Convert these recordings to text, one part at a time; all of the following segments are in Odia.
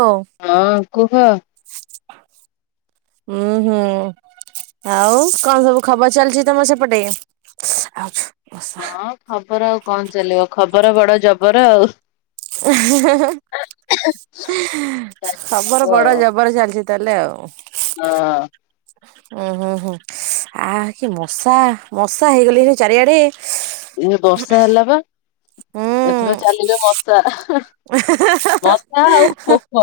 ଓ। ହଁ କୁହ। [inaudible] ଉଁ ହୁଁ ଆଉ କଣ ସବୁ ଖବର ଚାଲିଛି ତମ ସେପଟେ। ଆ ଛୁ। ହଁ ଖବର ଆଉ କଣ ଚାଲିବ, ଖବର ବଡ ଜବର ଆଉ। [unintelligible] ଚାଲିଚି ଖବର ସବୁ ଆଉ ବଡ ଜବର ଚାଲିଚି। ତାଲେ ଆଉ। ହଁ। ଉୁଁ ହୁଁ ହୁଁ ଆ କି ମଶା ମଶା ହେଇଗଲେଇ ଚାରିଆଡେ। ଏ ବର୍ଷା ହେଲା ବା ହୁଁ। ଏଥର ଚାଲିବେ ମଶା। [unintelligible] ମଶା ଆଉ ପୋକ।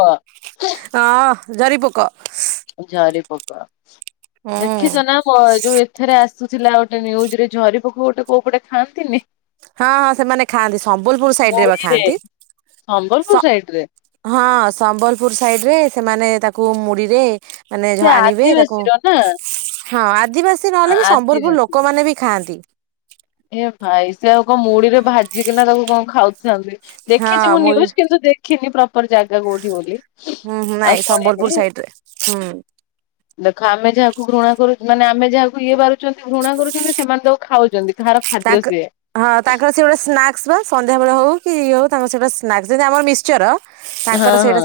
ହଁ ଝରି ପୋକ। ଝରି ପୋକ, ହୁଁ। ଦେଖିଛ ନା ମ ଯୋଉ ଏଥିରେ ଆସି ଆସୁ ଥିଲା ଗୋଟେ ନ୍ୟୁଜ ରେ ଝରି ପୋକ କୁ ଗୋଟେ କୋଉ ପଟେ ଖାଆନ୍ତିନି। ହଁ ହଁ ସେମାନେ ଖାଆନ୍ତି, ସମ୍ବଲପୁର ସାଇଟ୍ ରେ ବା ମୋଡିରେ ଖାଆନ୍ତି। ସମ୍ବଲପୁର ସ ସାଇଡରେ ହଁ ସମ୍ବଲପୁର ସାଇଡ ରେ ସେମାନେ ତାକୁ ମୁଡିରେ ମାନେ ସେ ଯ ଆଣିବେ ତାକୁ ଆଦିବାସୀର ନା। ହଁ ଆଦିବାସୀ ହଁ ନହେଲେ ବି ସମ୍ବଲପୁର ଆଦିବାସୀ ଲୋକମାନେ ବି ଖାଆନ୍ତି। ଏ ଭାଇ ସେ ଆଉ କ ମୁଢିରେ ଭାଜିକିନା ତାକୁ କଣ ଖାଉଛନ୍ତି। ହଁ ଦେଖିଛି ମୁଁ ମୁଢ଼ି ନ୍ଵିଜ କିନ୍ତୁ ଦେ ଦେଖିନି ପ୍ରପର ଜାଗା କୋଉଠି ବୋଲି ହୁଁ ଆଉ ନାଇଁ ସମ୍ବଲପୁର ଶୁଣନି। ସାଇଡ ରେ [inaudible] ଦେଖ ଆମେ ଯାହାକୁ ଘୃଣା କରୁ ମାନେ ଆମେ ଯାହାକୁ ଇଏ ବାରୁଛନ୍ତି ଘୃଣା କରୁଛନ୍ତି ସେମାନେ ତାକୁ ଖାଉଚନ୍ତି। ତାହାର ଖାଦ୍ୟ ତାଙ୍କ ସେଏ। ହଁ ତାଙ୍କର ସେ ଗୋଟେ ସ୍ନାକ୍ସ ବା ସନ୍ଧ୍ୟାବେେଳେ ହଉ କି ଇଏ ହଉ। ତାଙ୍କ ସେ ଗଟା ସ୍ନାକ୍ସ ଯେମିତି ଆମର ମିଶ୍ଚର ହଁ ହଁ।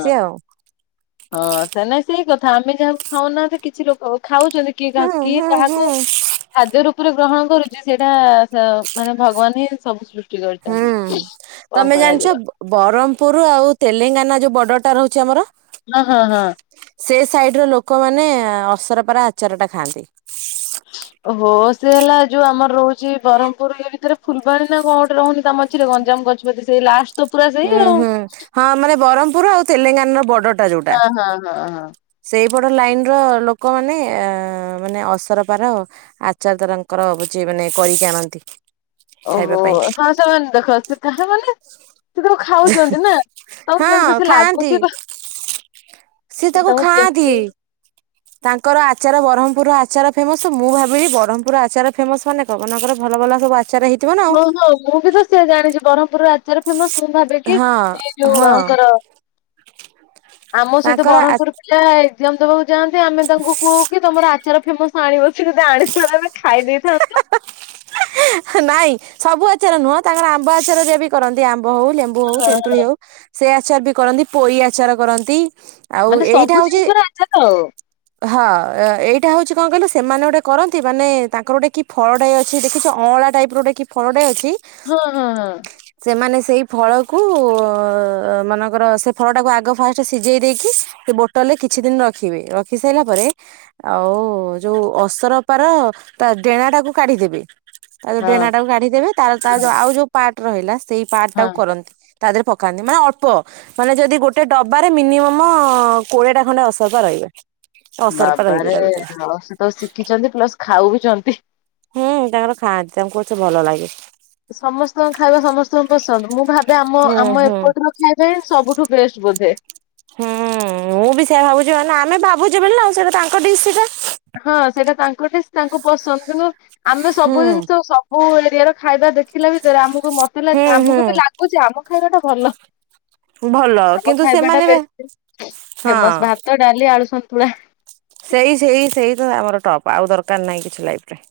ହଁ ସେ ନାଇଁ ସେଇ କଥା ଆମେ ଯାହାକୁ ଖାଉନାହାନ୍ତି କିଛି ଲୋକ ଖାଉଚନ୍ତି। ହୁଁ କି ହୁଁ ହୁଁ କାହାକୁ ଖାଦ୍ୟ ରୂପରେ ଗ୍ରହଣ କରୁଚି, ସେଇଟା ସ ମାନେ ଭଗବାନ ହିଁ ସବୁ ସୃ ଚି କରିଚନ୍ତି କଣ କରାଯିବ। ବରହ୍ମପୁର ଆଉ ତେଲେଙ୍ଗାନା ଯୋଉ ବର୍ଡରଟା ରହୁଚି ଆମର। ନ ହଁ ହଁ। ସେ ସାଇଡ ର ଲୋକମାନେ ଅସରପାର ଆଚାର ଟା ଖାଆନ୍ତି। ଓ ହୋ ସିଏ ହେଲା ଯୋଉ ଆମର ରହୁଛି, ବରହ୍ମ୍ ପୁର ଏଇ ଭିତରେ ଫୁଲବାଣୀ ନା କଣ ଗୋଟେ ରହୁନି। ତା ମଝିରେ ଗଞ୍ଜାମ ଗଜପତି ସେଇ ଲାଷ୍ଟ ତ ପୁରା ସେଇ ହୁଁ ଆଉ। ହୁଁ ହଁ ମାନେ ବ୍ରହ୍ମପୁର ଆଉ ତେଲେଙ୍ଗାନାର ହଁ ହଁ ହଁ ହଁ। ସେଇ ପଟ ଲାଇନ ର ଲୋକମାନେ ଅ ମାନେ ଅସରପାର ଆଚାର ତରଙ୍କର ହଉଛି ମାନେ କରିକି ଆଣନ୍ତି। ଖାଇବା ଓହୋ ପାଇଁ ହଁ ସେମାନେ ଦେଖ ସେ କାହା ମାନେ ସେ ତାକୁ ଖାଉଛନ୍ତି ନା ତାଙ୍କୁ ହଁ କେମିତି ସେ ଖାଆନ୍ତି। ଲାଗୁଥିବ ସିଏ ସେ ତାକୁ ତାଙ୍କୁ ଖାଆନ୍ତି। କେମିତି ତାଙ୍କର ଆଚାର ବ୍ରହ୍ମପୁର ଆଚାର ଫେମସ ମୁଁ ଭାବିଲି ବ୍ରହ୍ମପୁର ଆଚାର ଫେମସ୍ ମାନେ ପବନଙ୍କର ଭଲ ଭଲ ସବୁ ଆଚାର ହେଇ ହଁ ହଁ ମୁଁ ବି ତ ସେଆ ଜାଣିଛି ବ୍ରହ୍ମପୁରର ଆଚାର ଫେମସ୍ ମୁଁ ଭାବେ କିି ହଁ ଏଇ ଯୋଉ ହଁ ଆଙ୍କର। ଆମ ସହିତ ତାଙ୍କର ଆ ବ୍ରହ୍ମପୁର ପିଲା ଏଗଜାମ୍ ଦବାକୁ ଯାଆନ୍ତି ଆମେ ତାଙ୍କୁ କହୁ କି ତମର ଆଚାର ଫେମସ୍। ଆଣିବା ସେ ଯଦି ଆଣିଥାନ୍ତେ ଆମେ ଖାଇ ଦେଇଥାନ୍ତୁ। ନାଇଁ ସବୁ ଆଚର ନୁହଁ ତାଙ୍କର ଆମ୍ବ ଆଚାର ରେ ବି କରନ୍ତି ଆମ୍ବ ହୋଉ ଲେମ୍ବୁ ହଉ ତେନ୍ତୁଳି ହଉ ସେ ଆଚାର ବି କରନ୍ତି ପୋଇ ଆଚାର କରନ୍ତି। ଆଉ ମାନେ ସବୁ ଏଇଟା ହଉଚି [unintelligible] ହଁ ଏଇଟା ହଉଛି କଣ କହିଲ ସେମାନେ ଗୋଟେ କରନ୍ତି ମାନେ ତାଙ୍କର ଗୋଟେ କି ଫଳ ଟାଏ ଅଛି ଦେଖିଚ ଅଁଳା ଟାଇପ୍ ଗୋଟେ କି ଫଳଟାଏ ଅଛି। ହଁ ହଁ ହଁ। ସେମାନେ ସେଇ ଫଳକୁ ଅ ମନେକର ସେ ଫଳଟାକୁ ଆଗ ଫାଷ୍ଟ ସିଝେଇ ଦେଇକି ସେ ବୋଟଲ ରେ କିଛି ଦିନ ରଖିବେ ରଖି ସାଇଲା ପରେ ଆଉ ଯୋଉ ଅସରପାର ତା ଡେଣା ଟାକୁ କାଢିଦେବେ ତା ଯୋଉ ହଁ ଡେଣା ଟାକୁ କାଢିଦେବେ ତାର ତା ହଁ ହଁ ଯୋଉ ଆଉ ଯୋଉ ପାର୍ଟ ରହିଲା ସେଇ ପାର୍ଟ ହଁ ଟାକୁ କରନ୍ତି। ତା ଦେହରେ ପକାନ୍ତି ମାନେ ଅଳ୍ପ। ମାନେ ଯଦି ଗୋଟେ ଡବାରେ ମିନିମମ କୋଡିଏଟା ଖଣ୍ଡେ ଅସରପା ରହିବେ। ଅସରପା ରହିବେ ବାବାରେ ତା ଭିତରେ ସେ ତ ଶିଖିଛନ୍ତି ପ୍ଲସ ଖାଉ ଚନ୍ତି। ହୁଁ ତାଙ୍କର ଖାଆନ୍ତି। ତାଙ୍କୁ କଚ ଭଲ ଲାଗେ। ସମସ୍ତଙ୍କ ଖାଇବା ସମସ୍ତଙ୍କୁ ପସନ୍ଦ ମୁଁ ଭାବ ବେ ଆମ ହୁଁ ଆମ ହୁଁ। ଏପଟ ର ଖାଇବା ହିଁ ସବୁଠୁ ବେଷ୍ଟ ବୋଧେ। ହୁଁ ମୁଁ ବି ସେୟଆ ଭାବୁଛିି ମାନେ ଆମେ ଭାବୁଛୁ ବୋଲି ନା ସେଇଟା ତାଙ୍କ ଡିଶି ଟା। ହଁ ସେଇଟା ତାଙ୍କ ଡିସ୍ ତାଙ୍କୁ ପସନ୍ଦ କିନ୍ତୁ ଆମେ ହୁଁ ସବୁ ଜିନିଷ ସ ମୁଁ ଏରିଆ ର ଖାଇବା ଦେଖିଲା ଭିତରେ ଆମକୁ ମତେ ହୁଁ ଲାଗେ ଆମକୁ ବି ହୁଁ ଲାଗୁଚି ଆମ ଖାଇବା ଟା ଭଲ। ଭଲ ଆମ କିନ୍ତୁ ଖାଇବା ଟା ସେମାନେ ବା ବେଶି ଫେମସ୍ ହଁ ଭାତ ଡାଲି ଆଳୁ ସନ୍ତୁଳା। ସେଇ ସେଇ ସେଇ ତ ଆମର ଟପ୍ ଆଉ ଦରକାର ନାହିଁ କିଛି ଲାଇଫ ରେ।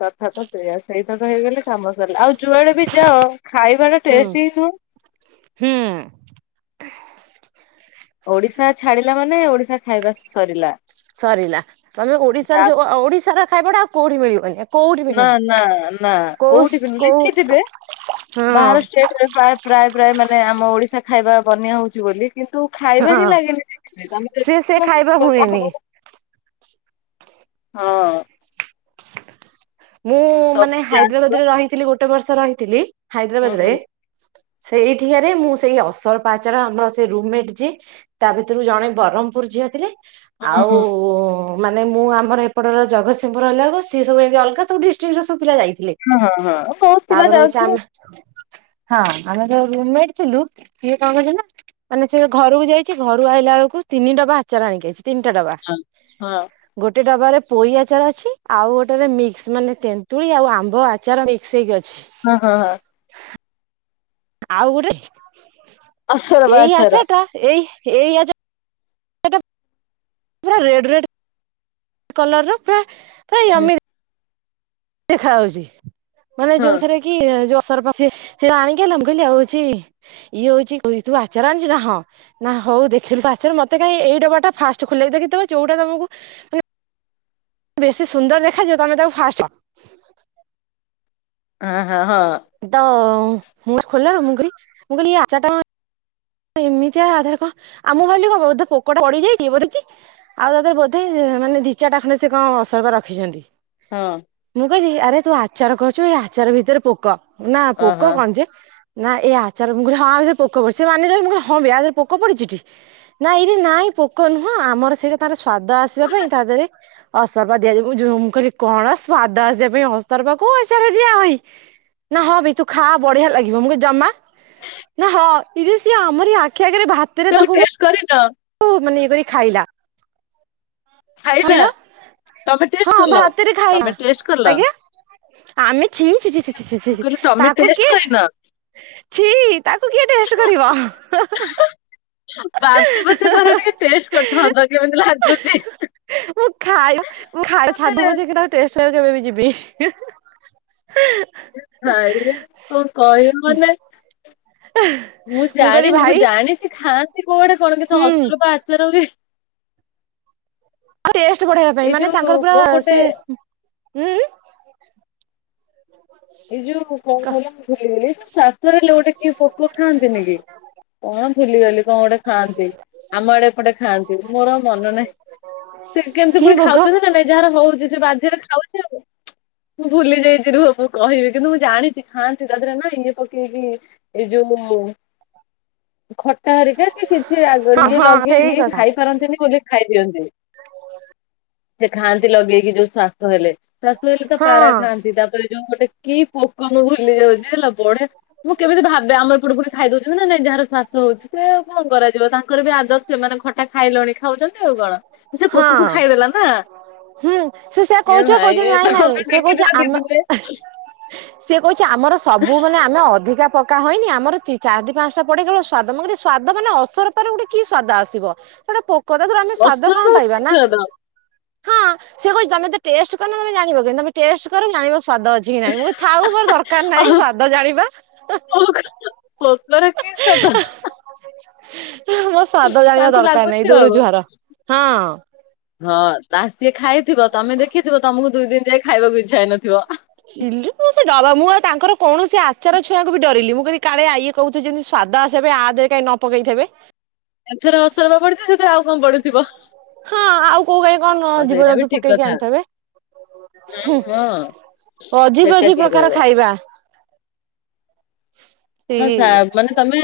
କଥା ତ ସେଇୟା ସେଇତକ ହେଇଗଲେ କାମ ସରିଲା ଆଉ ଯୁଆଡେ ବି ଯାଅ ଖାଇବା ଟା ଟେଷ୍ଟ ହିଁ ନୁହଁ। ହୁଁ। ଓଡିଶା ଛାଡିଲା ମାନେ ଓଡିଶା ଖାଇବା ସରିଲା। ସରିଲା ତମେ ତା ଓଡିଶାର ଯୋଉ ଓଡିଶାର ଖାଇବାଡା ଆଉ କୋଉଠି ମିଳିବନି। କୋଉଠି ବି ନା ନୁହେଁ। ନା ନା କୋଉ କୋଉଠି ବି ନୁଏ କୋଉ ଲେଖିଥିବେ ହଁ ବାହାର ଷ୍ଟେଟ୍ ପ୍ରାୟ ପ୍ରାୟ ପ୍ରାୟ ମାନେ ଆମ ଓଡିଶା ଖାଇବା ବନେଇ ହଉଛି ବୋଲି କିନ୍ତୁ ଖାଇବା ହଁ ହିଁ ଲାଗେନି ସେ ସେ ଖାଇବା ହୁଏନି। [unintelligible] ହଁ। ମୁଁ ସବୁ ମାନେ ଜାଣିଥିବ। ହାଇଦ୍ରାବାଦ ରେ ରହିଥିଲି ଗୋଟେ ବର୍ଷ ରହିଥିଲି ହୁଁ ହାଇଦ୍ରାବାଦ ହୁଁ ରେ। ସେଇଠି ହାରି ମୁଁ ସେଇ ଅସରପା ଆଚର ଆମର ସେଇ ରୁମମେଟ ଯିଏ ତା ଭିତୁରୁ ଜଣେ ବରହ୍ମପୁର ଝିଅ ଥିଲେ। ହୁଁ ଆଉ ହୁଁ ମାନେ ମୁଁ ଆମର ହେପଟର ଜଗସିଂହପୁର ହେଲା ବେଳୁକୁ ସିଏ ସବୁ ଏମିତି ଅଲଗା ସବୁ ଡିଷ୍ଟ୍ରିକଟର ସବୁ ପିଲା ଯାଇଥିଲେ। ହଁ ହଁ ବୋହୁତ ପିଲା ତାପରେ ହଉଛି ଯାଉଥିବେ। ଆମେ ହଁ ଆମେ ଯୋଉ ରୁମମେଟ ଥିଲୁ ସୀଏ କଅ କରିଚନ୍ତି ନା ମାନେ ସିଏ ଘରୁକୁ ଯାଇଛି ଘରୁ ଆଇଲା ବେଳକୁ ତିନି ଡବା ଆଚାର ଆଣିକି ଆଇଛି। ତିନିଟା ଡବା ହଁ ହଁ ଗୋଟେ ଡବାରେ ପୋଇ ଆଚାର ଅଛି। ଆଉ ଗୋଟେରେ ମିକ୍ସ ମାନେ ତେନ୍ତୁଳି ଆଉ ଆମ୍ବ ଆଚାର ମିକ୍ସ ହେଇକି ଅଛି। ହୁଁ ହୁଁ ହୁଁ। ଆଉ ଗୋଟେ ଆଚାର ବା ଏଇ ଆଚାର ଆଚରଟା ଏଇ ଏଇ ଆଚା ର ଟା ପୁରା ରେଡ୍ ରେଡ୍ କଲର୍ ର ପୁରା ପୁରା ହୁଁ ୟମ୍ମି ଦେଖାହଉଛି ମାନେ ହଁ ଯୋଉଥିରେ କି ଯୋଉ ଅସରପା ଚି ଆଣିକି ହେଲା ମୁ କହିଲିି ଆଉ ଛି ଇଏ ହଉଛି ତୁ ଆଚାର ଆଣିଚୁ ନା ହଁ। ନା ହଉ ଦେଖିଲୁ ପା ଆଚାର ମତେ କାଇଁ ଏଇ ଡବା ଟା ଫାଷ୍ଟ ଖୋଲେଇ ଦେଖିଥିବ ଯୋଉଟା ତମକୁ ବେଶୀ ସୁନ୍ଦର ଦେଖାଯିବ ତମେ ତାକୁ ଫାଷ୍ଟ୍ ଆ ହାଁ ହଁ। ତ ମୁଁ ଖୋଲିଲାଳୁ ମୁଁ କଲି ମୁଁ କଲି ଏ ଆଚର ଟା କଣ ଏମିତିଆ ଆଧାରେ କଂ ଆ ମୁଁ ଭାବିଲି କ ବୋଧେ ପୋକଟା ପଡିଯାଇଚି ବୋଧେ ଛି ଆଉ ତାଦେରେ ବୋଧେ ମାନେ ଦିଚାଟା ଖଣ୍ଡେ ସେ କଂ ଅସରପା ରଖିଛନ୍ତି। ହଁ। ମୁଁ କହିଲି ଆରେ ତୁ ଆଚାର କରୁଛୁ ଏଇ ଆଚାର ଭିତରେ ପୋକ ନା ଓହୋ ପୋକ କଣ ଯେ ନା ଏଇ ଆଚାର ମୁଁ କଲି ହଁ ଆଭି ପୋକ ପଡିଚି ସେ ମାନିଲାନି ମୁଁ କଲି ହଁବେ ୟା ଦେରେ ପୋକ ପଡିଚି କି? ନାଇଁ ରେ ନାଇଁ ପୋକ ନୁହଁ ଆମର ସେଇଟା ତାର ସ୍ଵାଦ ଆସିବା ପାଇଁ ତା ଦେହରେ ଅସର୍ପା ଦିଆଯି ଯଉ ମୁଁ କହିଲି କଣ ସ୍ଵାଦ ଆସିବା ପାଇଁ ଅସରପା କଉ ଆଚାର ଦିଆହଏ। ନା ହଁ ବି ତୁ ଖା ବଢିଆ ଲାଗିବ ମୁ କି ଜମା ନା ହଁ ଇରେ ସିଏ ଆମରି ଆଖି ଆଗରେ ଭା ତମ୍ ଟେଷ୍ଟ କରିନ। ମାନେ ଇଏ କରିରି ଖାଇଲା। ଖାଇନା ତମେ [unintelligible] ଟେଷ୍ଟ ହଁ କଲ ଭାତରେ। ତମେ [unintelligible] ଟେଷ୍ଟ କଲ ଆଜ୍ଞା? ଆମେ ଛିଃ ଛିଃ ଛିଃ ମୁଁ ଛିଃ କହିଲି ତମେ ତାକୁ ଟେଷ୍ଟ କିଏ କରିନ ଛିଃ ତାକୁ କିଏ ଟେଷ୍ଟ କରିବ। ବାନ୍ତି ପଛେ କର ଟିକେ ଟେଷ୍ଟ କରିଥାନ୍ତ। କେମିତି ଲାଗୁଛି? ମୁଁ ଖା। ମାନେ [unintelligible] ଏ ଭାଇ ରେ କଣ କହିବ ମାନେ ମୁଁ କହିଲି ଜାଣିନି। ମୁଁ ଭାଇ ଜାଣିଛି ଖାଆନ୍ତି କୋଉ ଆଡ଼େ କଣ କିଛି ହୁଁ ଅସରପା ଆଚାର ବି ଆଉ ରେଷ୍ଟ ବଢେଇବା ପାଇଁ। ମାନେ ଯୋଉ ତାଙ୍କର କଣ ପୁରା ଗୋଟେ ସେ ଏଇ ଯୋଉ କଣ କହ ମୁଁ ଭୁଲିଗଲି [unintelligible] ଗୋଟେ କିଏ ପୋକ ଖାଆନ୍ତିନି କି? କଣ ଭୁଲିଗଲି, କଣ ଗୋଟେ ଖାଆନ୍ତି। ଆମ ଆଡେ ଏପଟେ ଖାଆନ୍ତି ମୋର ମନ ନାହିଁ। ସେ କେମିତି କି ପୁଣି ଭୋଗ ଖାଉଛନ୍ତି ନା ନାଇଁ? ଯାହାର ହଉଛି ସେ ବାଧ୍ୟ ରେ ଖାଉଛି ଆଉ। ମୁଁ ଭୁଲି ଯାଇଛି ରୁହ କହୁଛି। କହିବି, କିନ୍ତୁ ମୁଁ ଜାଣିଛି ଖାଆନ୍ତି। ତା ଦେହରେ ନା ଇଏ ପକେଇକି ଏଇ ଯୋଉ ଖଟା ହେରିକା କି କିଛି ହଁ ଇଏ ହଁ ସେଇ ଲଗେଇକି କଥା ଖାଇ ପାରନ୍ତିନି ବୋଲି ଖାଇ ଦିଅନ୍ତି। ସେ ଖାଆନ୍ତି ଲଗେଇକି ଯୋଉ ଶ୍ୱାସ ହେଲେ। ଶ୍ଵାସ ହେଲେ ତ ହଁ ପାରା ଖାଆନ୍ତି। ତାପରେ ଯୋଉ ଗୋଟେ କି ପୋକନ ଭୁଲି ଯାଉଛି। ହେଲା ବଢି ମୁଁ କେମିତି ଭାବେ, ଆମ ଏପଟେ ପୁଣି ଖାଇ ଦଉଛନ୍ତି ନା ନାଇଁ। ଯାହାର ଶ୍ଵାସ ହଉଛି। ସେ ଆଉ କଣ କରାଯିବ ତାଙ୍କର ବି ଆଦତ ସେମାନେ ଖ ଖାଇଲଣି ଖାଉଛନ୍ତି ଆଉ କଣ। ସେ ପୋକକୁ ହଁ। ଖାଇଦେଲା ନା। ହୁଁ, ସେ ସେୟା ଏ କହୁଛି ପା। ଭାଇ କହୁଛି ଏ ନାଇଁ ନାଇଁ, ତମେ ସେ କହୁଛି ଦେଖିଥିବ ଦି ଆମ ଦିନରେ ସିଏ କହୁଛି ଆମର ସବୁ ମାନେ ଆମେ ଅଧିକା ପକା ହଏନି ଆମର ଚାରିଟି ପାଞ୍ଚଟା ପଡେ, କେବଳ ସ୍ଵାଦ। ମୁଁ କହିଲି ସ୍ଵାଦ ମାନେ ଅସରପାର ଗୋଟେ କି ସ୍ଵାଦ ଆସିବ? ସେ ଗୋଟେ ପୋକ ତା ଥିରୁ ଆମେ ସ୍ଵାଦ କଣ ଅପସରାର କି ପାଇବା? ନା ସ୍ୱାଦ ହଁ, ସେ କହୁଛି ତମେ ତ ଟେଷ୍ଟ କରିନ, ତମେ ଜାଣିବ କେମିତି? ତମ ଟେଷ୍ଟ କର ଜାଣିବ ସ୍ଵାଦ ଅଛି ଅଛି କି ନାଇଁ। ମୁଁ କହିଲି ଥାଉ ମୋର ଦରକାର ନାହିଁ ଆଉ ସ୍ଵାଦ ଜାଣିବା। ପୋକ ର କି ସ୍ଵାଦ? ମୋର ସ୍ଵାଦ ଜାଣିବା ତାଙ୍କୁ ଦରକାର ଲାଗୁଛି ନାହିଁ। ଦୂରୁ ଆଉ। ଜୁହାର ହଁ। ହଁ, ତା ସିଏ ଖାଇଥିବ, ତମେ ଦେଖିଥିବ, ତମକୁ ଦୁଇ ଦିନ ଯାଏ ଖାଇବାକୁ ଇଚ୍ଛା ହେଇନଥିବ। [unintelligible] ମୁଁ ଆଉ ତାଙ୍କର କୌଣସି ଆଚାର ଛୁଆକୁ ବି ଡରିଲି। ମୁଁ କହିଲି କାଳେ ଆଇ ଇଏ କହୁ ଥିଲେ ଯେମିତି ସ୍ଵାଦ ଆସବା ପାଇଁ ଆଥରେ କାଇଁ ନ ପକେଇ ଥିବେ? ଏଥେରେ ଅସରପା ପଡିଛି, ସେଥିରେ ଆଉ କଣ ପଡିଥିବ। ହଁ, ଆଉ କୋଉ କାଇଁ କଣ ହଁ ସେଇଟା ବି ଜୀବଜନ୍ତୁ ଠିକ ପକେଇକି କଥା ଆଣିଥିବେ। ହଁ ହୁଁ ହଁ ଅଜିିବ ସେଟା ଅଜିବ୍ କିଏ ପ୍ରକାର କହିବ। ଖାଇବା। [inaudible] ହଁ, ମା ମାନେ ତମେ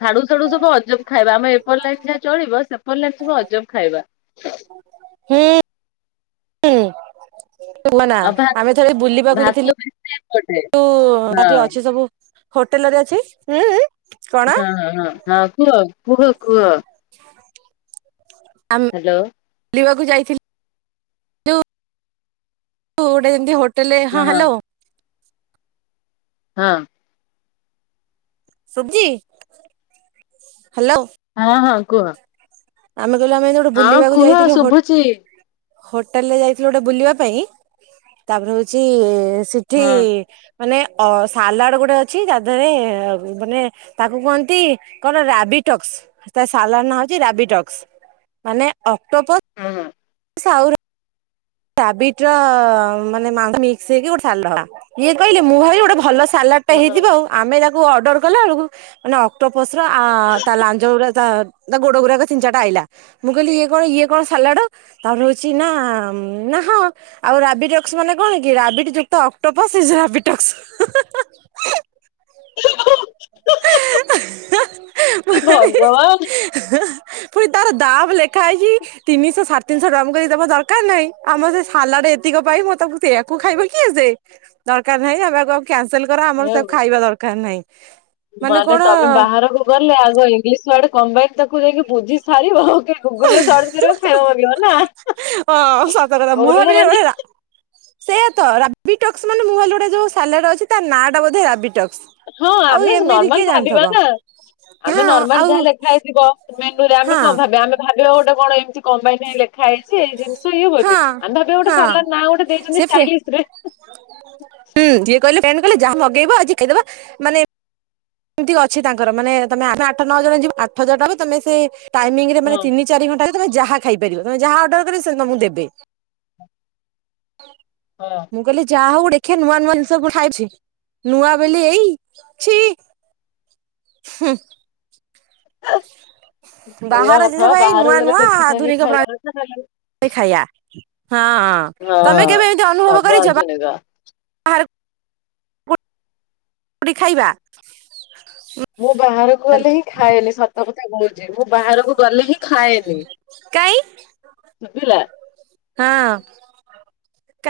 ସାଡୁ ସାଡୁ ସବୁ ଅଜବ ଖାଇବା। ଆମ ଏପଟ ଲାଇନ ଯାହା ଚଳିବ। ସେପଟ ଲାଇନ ସବୁ ଅଜବ ଖାଇବା। ହୁଁ। କୁହନା ଆଉ ଭା ଆମେ ଥରେ ବୁଲିବାକୁ ଭାତ ଯାଇଥିଲୁ ବେଶୀ ଏପଟେ ତାର ଟିକେ ହଁ ଅଛି ସବୁ ହୋଟେଲ ରେ ଅଛି। କଣ ହଁ-ହଁ-ହଁ-ହଁ କୁହ କୁହ କୁହ। [inaudible] ଆମେ ହାଲୋ। ବୁଲିବାକୁ ଯାଇଥିଲି ଯୋଉ ଗୋଟେ ଯେମିତି ହୋଟେଲ ହଟେଲେ ହଁ ହାଲୋ‌‌। ହଁ। ସୁଜି ହ୍ୟାଲୋ। ହଁ ହଁ କୁହ। ଆମେ କହିଲୁ ଆମେ ଯୋଉଠୁ ହଁ ବୁଲିବାକୁ କୁହ ଯାଇଥିଲୁ ହୋ ଶୁଭୁଛି। ହୋଟେଲରେ ଯାଇଥିଲୁ ଗୋଟେ ବୁଲିବାପାଇଁ ତାପରେ ହୋଉଚି ସେଠି ହଁ ମାନେ ଅ ସାଲାଡ ଗୋଟେ ଅଛି ତା ଦେହରେ ବନେ ତାକୁ କୁହନ୍ତି କଣ ରାବିଟକ୍ସ ତା ସାଲାର ନାଁ ହୋଉଚି ରାବିଟ ମାନେ ଅକ୍ଟୋବର ହୁଁ ହୁଁ। ସାଉରେ ରାବିଟର ମାନେ ମାଦାମିକ୍ସ ହେଇକି ଗୋଟେ ସାଲହେଲା ଇଏ କହିଲେ ମୁଁ ଭାବି ଗୋଟେ ଭଲ ସା ସାଲାଟା ହଁ ହଁ ହେଇଥିବ ଆଉ ଆମେ ତାକୁ ଅର୍ଡର କଲା ବେଳକୁ ମାନେ ଅ ଅକ୍ଟୋପସ ର ଆ ତା ଲାଞ୍ଜଗୁଡା ତା ତା ଗୋଡ ଗୁୁରାକ ତିନି ଚାରିଟା ଆଇଲା ମୁଁ କହିଲି ଇଏ କଣ ଇଏ କଣ ସାଲାଟ ତାପରେ ହୋଉଛିନା ଉଁ ନାଁ ହଁ। ଆଉ ରାବିଟକ୍ସ ମାନେ କଣ କି ରାବିଟ ଯୁକ୍ତ ଅକ୍ଟୋପସ ରାବିଟକ୍ସ। ମୁଁ ଏ କହିଲି ଭଗବାନ। ପୁଣି ତାର ଦାମ୍ ଲେଖା ହେଇଛି। ତିନିଶହ ସାଡେ ତିନିଶହ ଟଙ୍କା ମୁଁ କହିଲି ଦବା ଦରକାର ନାହିଁ। ଆମର ସେଇ ସାଲାଡ ଏତିକ ପାଇଁ ମୁଁ ତାକୁ ସେଇଆକୁ ଖାଇବ କିଏ ସେ। ଦରକାର ନାହିଁ ଆମେଆକୁ ଆଉ କ୍ୟାନସେଲ୍ କର ଆମର ତାକୁ ଖାଇବା ଦରକାର ନାହିଁ। ମାନେ ତମେ ବାହାରକୁ ଗଲେ ଆଗ ଇଂଲିଶ ୱାର୍ଡ କମ୍ବାଇନ ତାକୁ ଯାଇକି ବୁଝି ସାରିବ। ଗୁଗୁଲ୍ ରେ ସର୍ଚ୍ଚ କରିବ କ୍ଷମା ମାଗିବ ନା। ହଁ ସତକଥା ମୁଁ ଓଡିଆ ଭାବିଲି ମାନେ ବୋଧେ ରା ସେଇଆ ତ ରାବିଟକ୍ସ ମାନେ ମୁଁ ଭାଲି ଗୋଟେ ଯୋଉ ସାଲାଟ ଅଛି ତା ନାଁ ଟା ବୋଧେ ରାବିଟକ୍ସ। ହଁ ଆଉ ଆମେ ଏମିତି ନର୍ମାଲ କିଏ ଜାଣିଥବ ଭାବିବାନା। ହଁ ଆମେ ନର୍ମାଲ ଆଉ ଯାହା ଲେଖା ହେଇଥିବ ମେନୁରେ ଆମେ ହଁ କଣ ଭାବିବା ଆମେ ଭାବିବା ଗୋଟେ କଣ ଏମିତି କମ୍ବାଇନ ଲେ ଖାଇଛି ଏଇ ଜିନିଷ ଇଏ ହଁ ବୋଲି ଆମେ ଭାବି ଗୋଟେ ହଁ ସାଲାଟ ନାଗୋଟେ ଦେଇଛନ୍ତି ସେ ଫ୍ରେ ଷ୍ଟାଇଲିଶରେ। ହୁଁ ଯିଏ କହିଲେ କହିଲ ଯାହା ମଗେଇବ ଆଜି ଖାଇଦବା ମାନେ ସେମିତି ଅଛି ତାଙ୍କର ମାନେ ତମେ ଆମେ ଆଠ ନଅଜଣ ଯିବୁ ଆଠ ଜଣବି ତମେ ସେଇ ଟାଇମିଙ୍ଗି ରେ ହଁ ମାନେ ତିନି ଚାରି ଘଣ୍ଟାରେ ତମେ ଯାହା ଖାଇପାରିବ ତମେ ଯାହା ଅର୍ଡର କରିବ ସେ ତମକୁ ଦେବେ ହଁ। ମୁଁ କହିଲି ଯାହାହଉ ଦେଖିଆ ନୂଆ ନୂଆ ଜିନିଷ ଖାଇଛି ନୂଆ ବୋଲି ଏଇ ଛି। ହୁଁ। ସେଇଆ ବାହାର ଜିନିଷ କଥା ଭାଇ ନୂଆ ବାହାରକୁ ଗଲେ ନୂଆ ଦେଖି ଆଧୁନିକ ଚାହିଁକି ପ୍ରଣାଳୀ ଖାଇବାର ଅଛିନା ଖାଇବା ହଁ ହଁ ତମେ ହଁ। କେବେ ଏମତି ଅନୁଭବ ସବୁ କରିଛ ବା ଆଧୁନିକ। [unintelligible] ପୁଡ଼ି ଖାଇବା। ମୁଁ ବାହାରକୁ ଗଲେହିଁ ଖାଏନି ସ ମୋ କଥା କହୁଛି ମୁଁ ବାହାରକୁ ଗଲେ ହିଁ ଖାଏନି କାଇଁ ସୁଵିଲା। ହଁ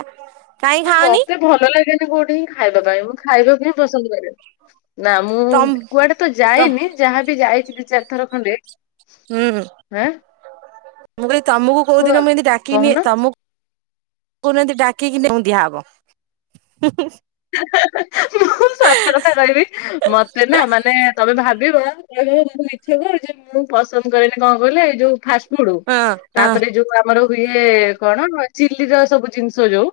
କାହିଁ ନା ଖାଉନି। ମତେ ଭଲ ଲାଗେନି କୋଉଠି ହିଁ ଖାଇବା ପାଇଁ ମୁଁ ଖାଇବାକୁ ହିଁ ପସନ୍ଦ କରେ। ନା ମୁଁ ତମ କୁଆଡେ ତ ଯାଇନି ଯାହାବି ଯାଇଛି ଦି ଚାରି ଥର ଖଣ୍ଡେ। ହୁଁ ମୁଁ ଆଁ କହିଲି ତମକୁ କୋଉ କୁହ। ଦିନ ମୁଁ ଏମିତି ଡାକିନିଏ କହୁନ ତମକୁ କହୁନାହାନ୍ତି ଡାକିକି ତାଙ୍କୁ ଦିଆ ହବ। ସତକଥା କହିବି, ମତେ ନା ମାନେ ତମେ ଭାବିବ! [unintelligible] ଇଚ୍ଛା କରୁଛୁ, ମୁଁ ପସନ୍ଦ କରେନି। କଣ କହିଲେ, ଏଇ ଯୋଉ ଫାଷ୍ଟ ହୁଡୁ, ହଁ ହଁ ତା'ପରେ ଯୋଉ ଆମର ହୁଏ କଣ ଅଚି? ଚିଲି ର ସବୁ ଜିନିଷ ଯୋଉ,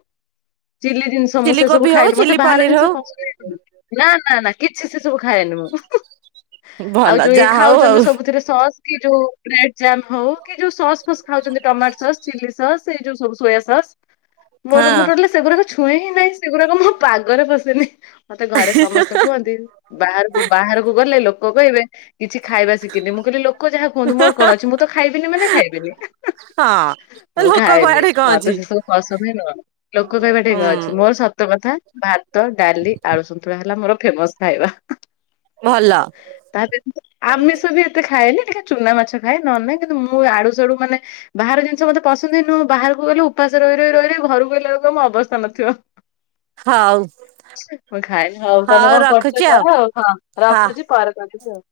ଚିଲି ଜିନିଷ ମୁଁ ଚିଲି ସେ ସବୁ କୋବି ହଉ ଖାଏନି। ମତ୍ ଚିଲି ବାହାର ପନିର ଜିନିଷ ପସ ହଉ [inaudible] ନା, ନା, ନା, କିଛି ସେ ସବୁ ଖାଏନି ମୁଁ। ଆଉ ଭଲ ଯୋଉ ଇଏ ଯାହା ହଉ ଆଉ ଖାଉଛନ୍ତି ସବୁ ଥିରେ ସସ୍ କି ଯୋଉ, ବ୍ରେଡ୍ ଜାମ୍ ହଉ କି, ଯୋଉ ସସ୍ ଫସ୍ ଖାଉଛନ୍ତି, ଟମାଟୋ ସସ୍, ଚିଲି ସସ୍ ସେଇ ଯଉ ସବୁ ସୋୟା ସସ୍। ହଁ ମୋର ମୁଁ ଟୋଟାଲି ସେଗୁରାକ ଛୁଏଁ ହିଁ ନାହିଁ, ସେଗୁରାକ ମୋ ପାଗରେ ପଶେନି। ମତେ ଘରେ ସମସ୍ତେ କୁହନ୍ତି। ବାହାରକୁ ବାହାରକୁ ଗଲେ, ଲୋକ କହିବେ କିଛି ଖାଇବା ଶିଖିନି। ମୁଁ କହିଲି ଲୋକ୍ ଲୋକ ଯାହା କୁହନ୍ତୁ, ମୋର କଣ ଅଛି? ମୁଁ ତ ଖାଇବିନି ମାନେ ଖାଇବିନି। ହଁ। ମୁଁ ଲୋକ ଖାଏନି। କୁଆଡେ କଣ ମତେ ଅଛି ସେସବୁ ପସନ୍ଦ ହିଁ ନୁହଁ। ଲୋକ କହିବା ଟେଇଁ କଁ ହୁଁ ଅଛି, ମୋର ସତ୍ ତ କଥା ଭାତ, ଡାଲି, ଆଳୁସନ୍ତୁଳା ହେଲା, ମୋର ଫେମସ୍ ଖାଇବା। ଭଲ। ତା [inaudible] ଆମିଷ ବି ଏତେ ଖାଏନି, ଟିକେ ଚୁନା ମାଛ ଖାଏ। ନହେଲେ ନାହିଁ କିନ୍ତୁ, ମୁଁ ଆଡୁ ସାଡୁ ମାନେ ବାହାର ଜିନିଷ ମତେ ପସନ୍ଦ ହିଁ ନୁହଁ। ବାହାରକୁ ଗଲେ ଉପାସ ରହି ରହି ରହି ରହି ଘରକୁ ଆଇଲା ବଳକୁ ଆଉ ମୋ ଅବସ୍ଥା ନଥିବ। ହଉ। ମୁଁ ଖାଇମି ହଉ, ତମେ କଣ କରୁଛ କର ଆଉ? ହଁ ହଁ। ରଖୁଛି, ପରେ କରିବି ଆଉ।